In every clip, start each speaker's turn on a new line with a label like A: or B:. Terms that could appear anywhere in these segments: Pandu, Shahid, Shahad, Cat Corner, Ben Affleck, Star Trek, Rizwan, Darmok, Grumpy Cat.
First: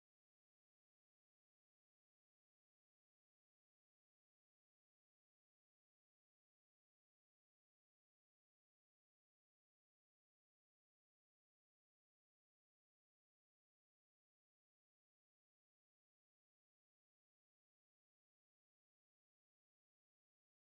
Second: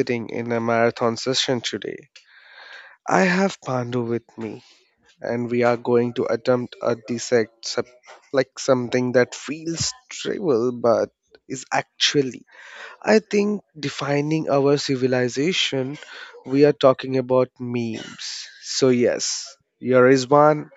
A: sitting in a marathon session today. I have Pandu with me and we are going to attempt like something that feels trivial but is actually, I think, defining our civilization. We are talking about memes. So yes, here is one.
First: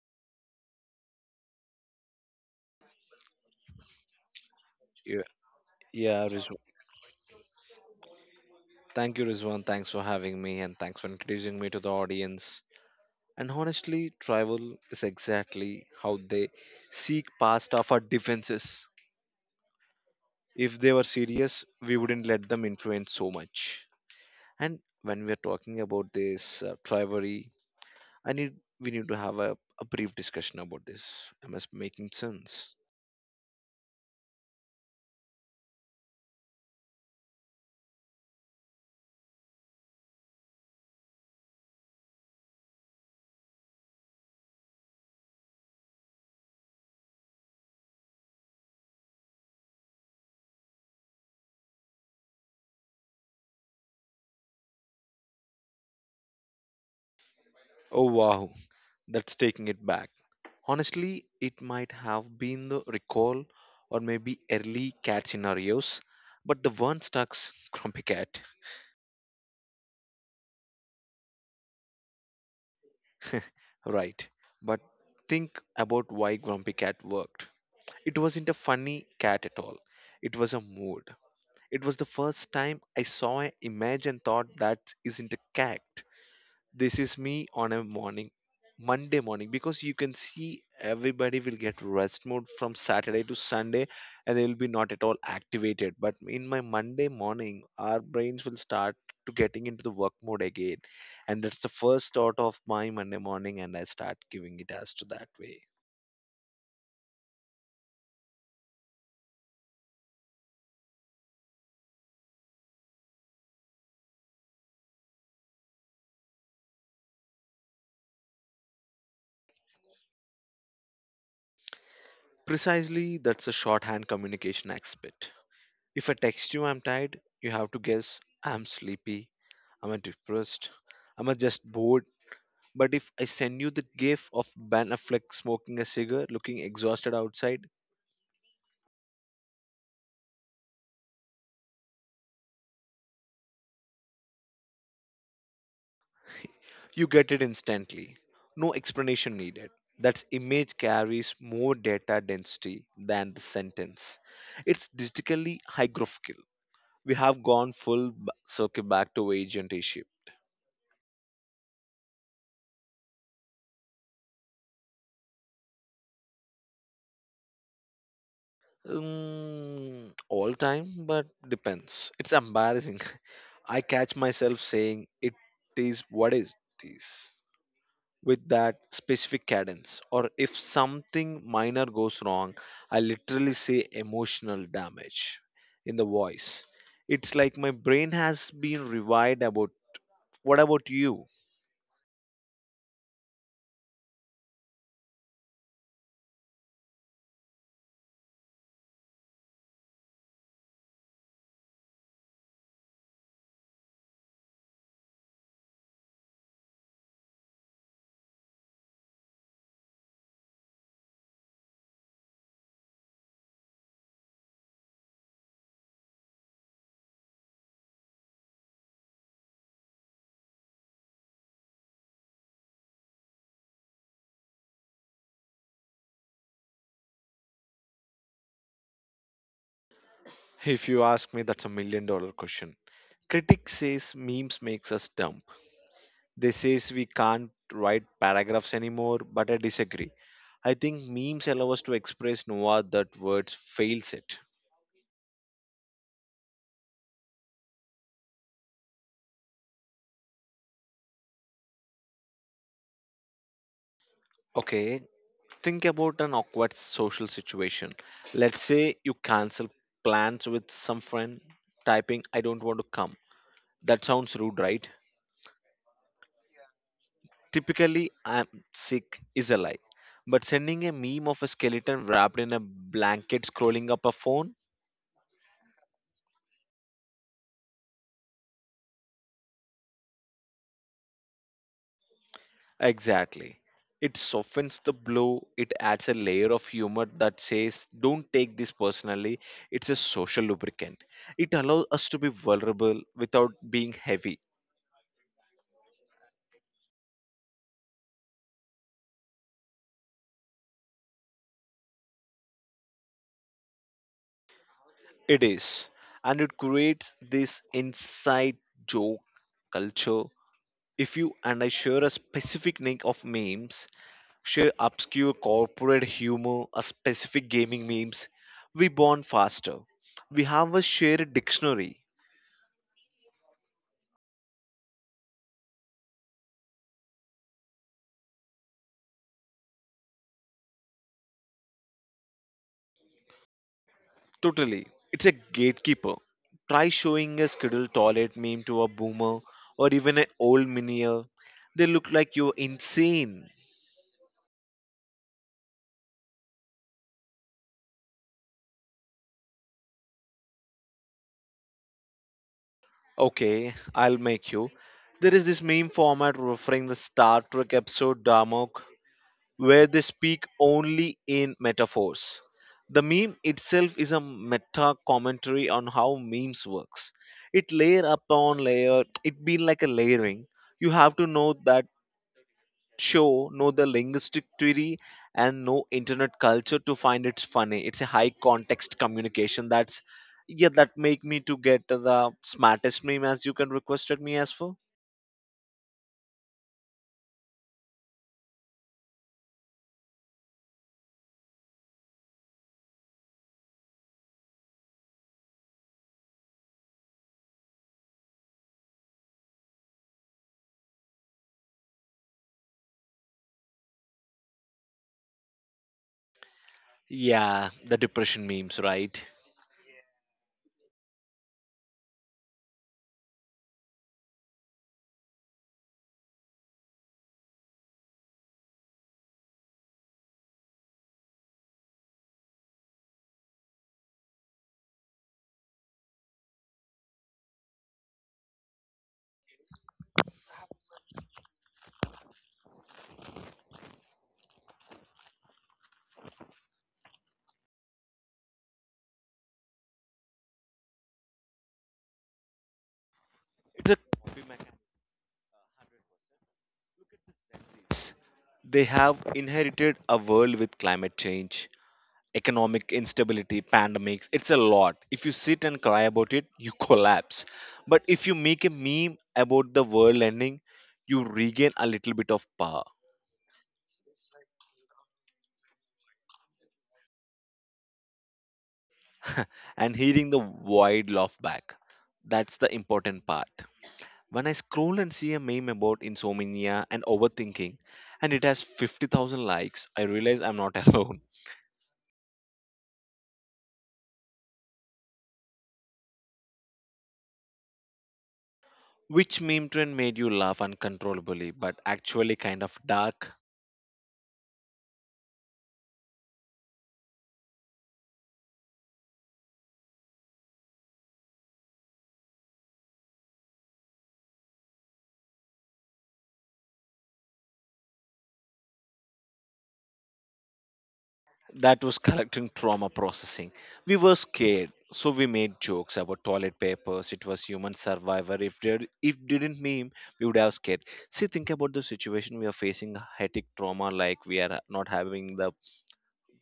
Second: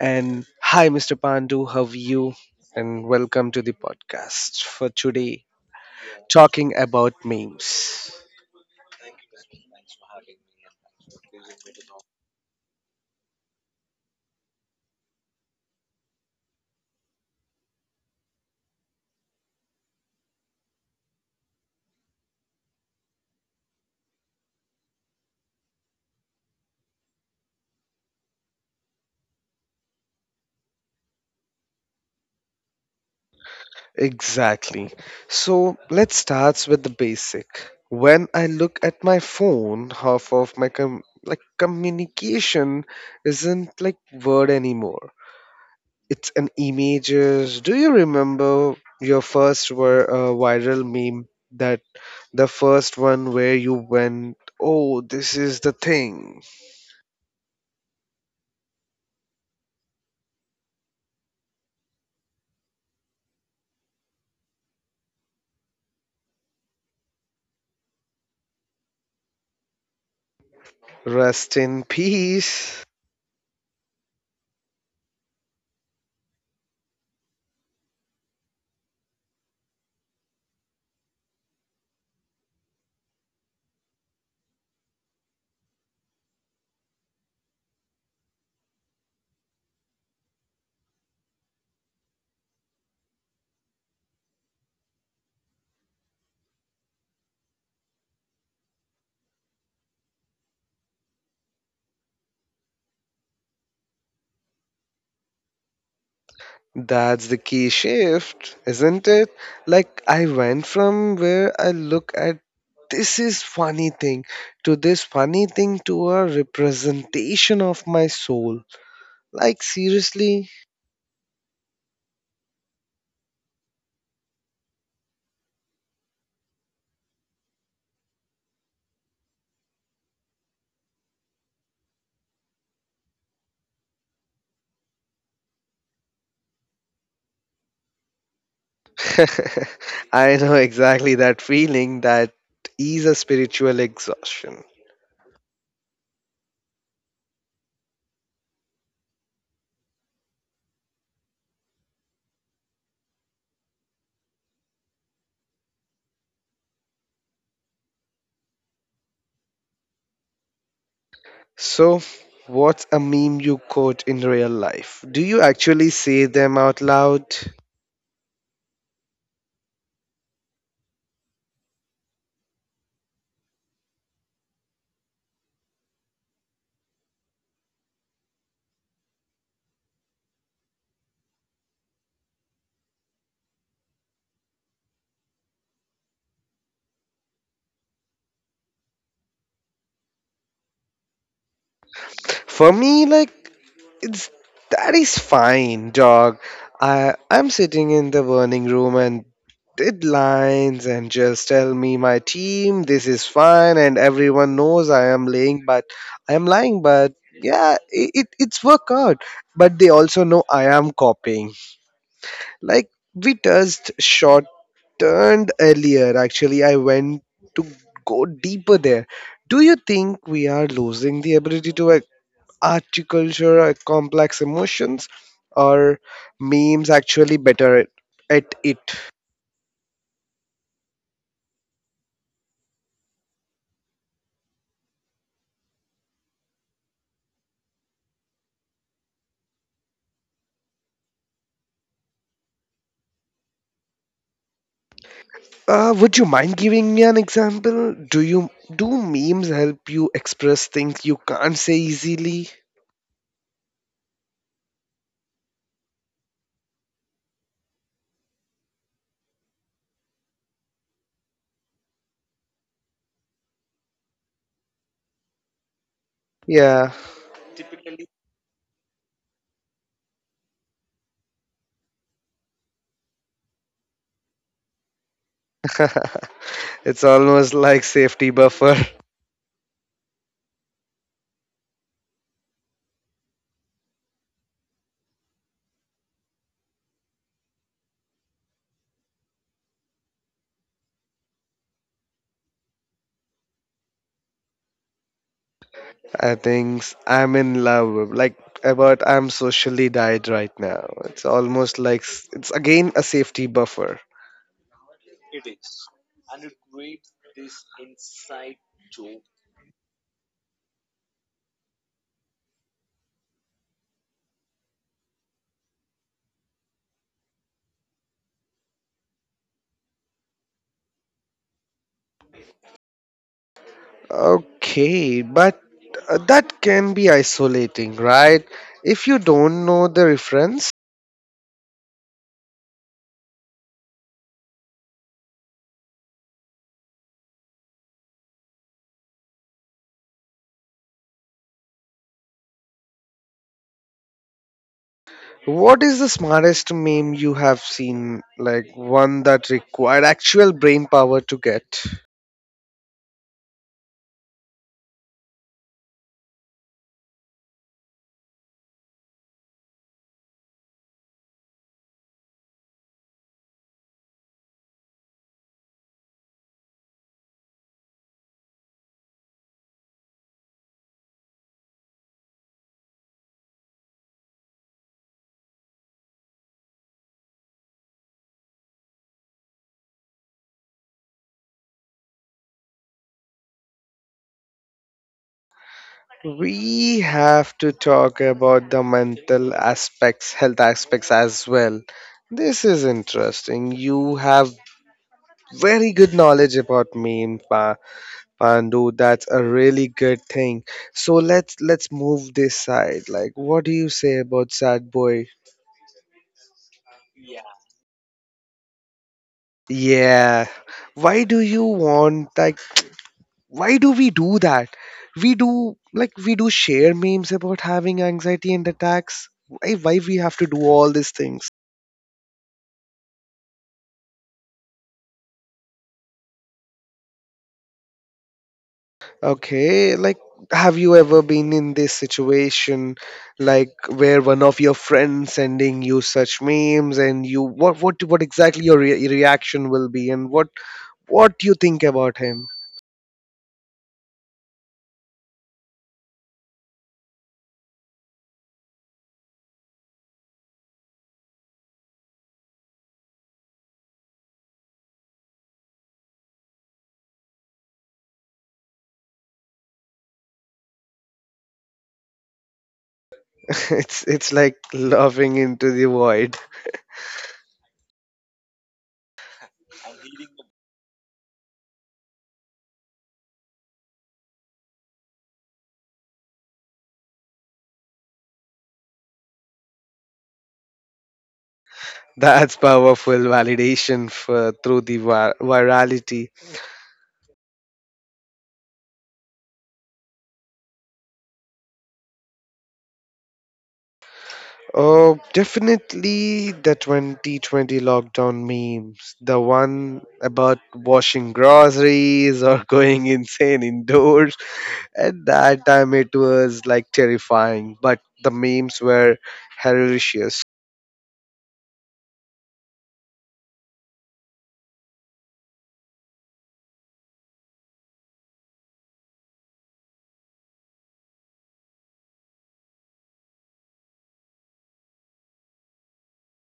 A: And hi Mr. Pandu, how are you? And welcome to the podcast for
B: Yeah,
A: today,
B: yeah, Rizwan.
A: talking about memes.
B: Thank you, Rizwan. Thanks for having me and thanks for introducing me to the audience. And honestly, travel is exactly how they seek past of our defenses. If they were serious, we wouldn't let them influence so much. And when we are talking about this rivalry, I need we need to have a brief discussion about this. Am I making sense?
A: Exactly. So let's start with the basic. When I look at my phone, half of my like communication isn't like word anymore. It's an images. Do you remember your first were viral meme, that the first one where you went, "Oh, this is the thing."?
B: Oh wow, that's taking it back. Honestly, it might have been the recall or maybe early cat scenarios, but the one stuck Grumpy Cat,
A: Rest in peace.
B: right? But think about why Grumpy Cat worked. It wasn't a funny cat at all. It was a mood. It was the first time I saw an image and thought that isn't a cat. This is me on a morning Monday morning, because you can see everybody will get rest mode from Saturday to Sunday, and they will be not at all activated. But in my Monday morning, our brains will start to getting into the work mode again, and that's the first thought of my Monday morning, and I start giving it as to that way.
A: That's the key shift, isn't it? Like, I went from where I look at this is funny thing to this funny thing to a representation of my soul. Like, seriously?
B: Precisely, that's a shorthand communication aspect. If I text you I'm tired, you have to guess I'm sleepy, I'm depressed, I'm just bored. But if I send you the gif of Ben Affleck smoking a cigar, looking exhausted outside,
A: I know exactly that feeling, that is a spiritual exhaustion.
B: you get it instantly. No explanation needed. That image carries more data density than the sentence. It's digitally hierarchical. We have gone full circle back to agent issue.
A: So, what's a meme you quote in real life? Do you actually say them out loud?
B: Mm, all time, but depends. It's embarrassing. I catch myself saying it is what is this with that specific cadence, or if something minor goes wrong I literally say emotional damage in the voice. It's like my brain has been rewired about what about you?
A: For me, like, It's, that is fine, dog. I'm sitting in the burning room and deadlines and just tell me my team this is fine and everyone knows I am lying, but yeah it's work out, but they also know I am copying, like we just short turned earlier. Actually I went to go deeper there. Do you think we are losing the ability to articulate complex emotions, or memes actually better at it?
B: If you ask me, that's a million dollar question. Critic says memes makes us dumb. They says we can't write paragraphs anymore, but I disagree. I think memes allow us to express noah that words fails it.
A: Would you mind giving me an example? Do memes help you express things you can't say easily?
B: Okay. Think about an awkward social situation. Let's say you cancel plans with some friend typing, I don't want to come. That sounds rude, right?
A: Yeah,
B: Typically, I'm sick is a lie. But sending a meme of a skeleton wrapped in a blanket scrolling up a phone?
A: it's almost like safety buffer.
B: Exactly. It softens the blow, it adds a layer of humor that says, don't take this personally. It's a social lubricant. It allows us to be vulnerable without being heavy.
A: I think I'm in love. Like about I'm socially died right now. It's almost like it's again a safety buffer.
B: It is. And it creates this inside joke culture. If you and I share a specific nick of memes, share obscure corporate humor, a specific gaming memes, we bond faster. We have a shared dictionary.
A: Okay, but that can be isolating, right? If you don't know the reference,
B: Totally. It's a gatekeeper. Try showing a scheduled toilet meme to a boomer or even an old minier. They look like you're insane.
A: what is the smartest meme you have seen? Like one that required actual brain power to get?
B: Okay, I'll make you. There is this meme format referring the Star Trek episode Darmok, where they speak only in metaphors. The meme itself is a meta commentary on how memes works. It layer upon layer. It be like a layering. You have to know that show, know the linguistic theory and no internet culture to find it's funny. It's a high context communication. That's, yeah, that make me to get the smartest meme as you can requested me as for.
A: We have to talk about the mental aspects, health aspects as well. This is interesting. You have very good knowledge about meme, Pandu, that's a really good thing. So let's move this side. Like, what do you say about sad boy?
B: Yeah, the depression memes, right?
A: Yeah. Why do you want, like, why do we do that? We do, like, we do share memes about having anxiety and attacks. Why we have to do all these things? Okay, like, have you ever been in this situation, like where one of your friends sending you such memes and you, what exactly your reaction will be, and what you think about him?
B: It's a coping mechanism. They have inherited a world with climate change, economic instability, pandemics. It's a lot. If you sit and cry about it, you collapse. But if you make a meme about the world ending, you regain a little bit of power
A: It's like laughing into the void.
B: and hearing the wide laugh back. That's the important part. When I scroll and see a meme about insomnia and overthinking, and it has 50,000 likes, I realize I'm not alone.
A: That's powerful validation for through the virality.
B: Which meme trend made you laugh uncontrollably but actually kind of dark?
A: Oh, definitely the 2020 lockdown memes. The one about washing groceries or going insane indoors. At that time, it was like terrifying, but the memes were hilarious.
B: That was collecting trauma processing. We were scared, so we made jokes about toilet papers. It was human survivor. If didn't meme, we would have scared. See, think about the situation we are facing: hectic trauma, like we are not having the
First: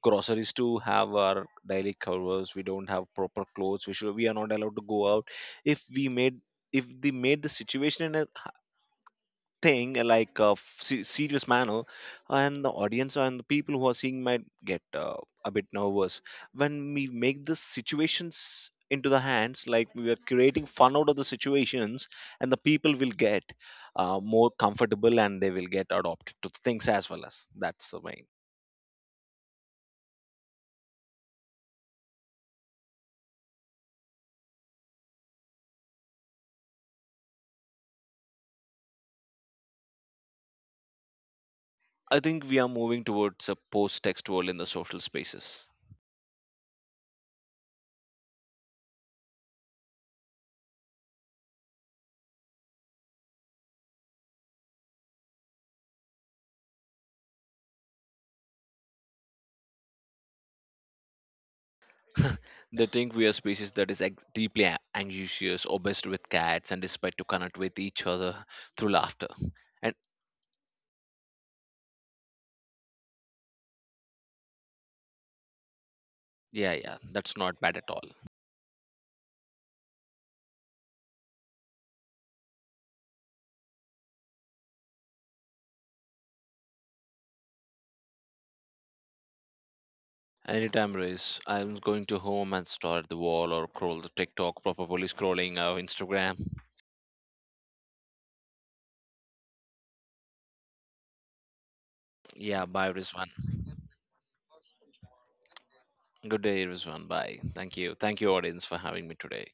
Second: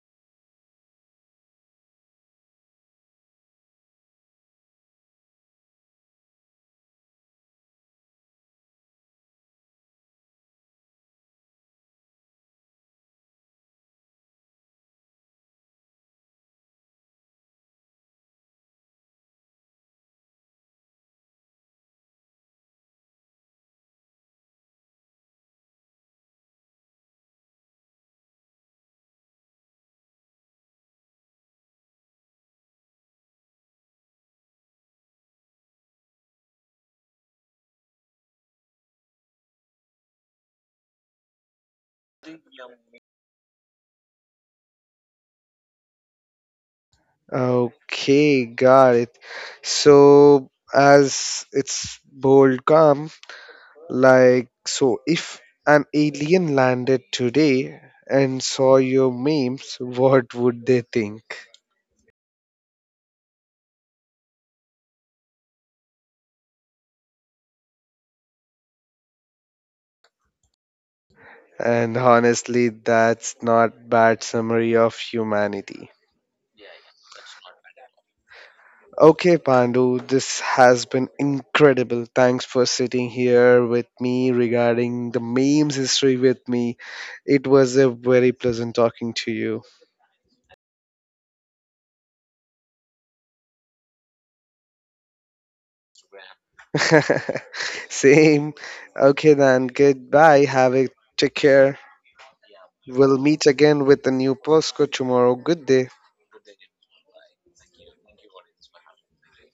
B: groceries to have our daily covers. We don't have proper clothes. We are not allowed to go out. If we made if they made the situation in a thing like a serious manner, and the audience and the people who are seeing might get a bit nervous. When we make the situations into the hands, like we are creating fun out of the situations, and the people will get more comfortable, and they will get adopted to things as well as that's the main. I think we are moving towards a post text world in the social spaces.
A: Okay, got it. So, as it's bold come, like, so if an alien landed today and saw your memes, what would they think?
B: They think we are species that is deeply anxious, obsessed with cats, and despite to connect with each other through laughter. And
A: And honestly, that's not bad summary of humanity.
B: yeah, yeah, that's not bad at all.
A: Okay, Pandu, this has been incredible. Thanks for sitting here with me regarding the memes history with me. It was a very pleasant talking to you.
B: Anytime, Riz, I'm going to home and stare at the wall or scroll the TikTok, probably scrolling our Instagram.
A: Same. Okay, then. Goodbye. Have a take care.
B: Yeah, bye,
A: We'll
B: Rizwan.
A: meet again with a new postcode tomorrow. Good day.
B: Good day, Rizwan. Bye. Thank you. Thank you, audience, for having me today.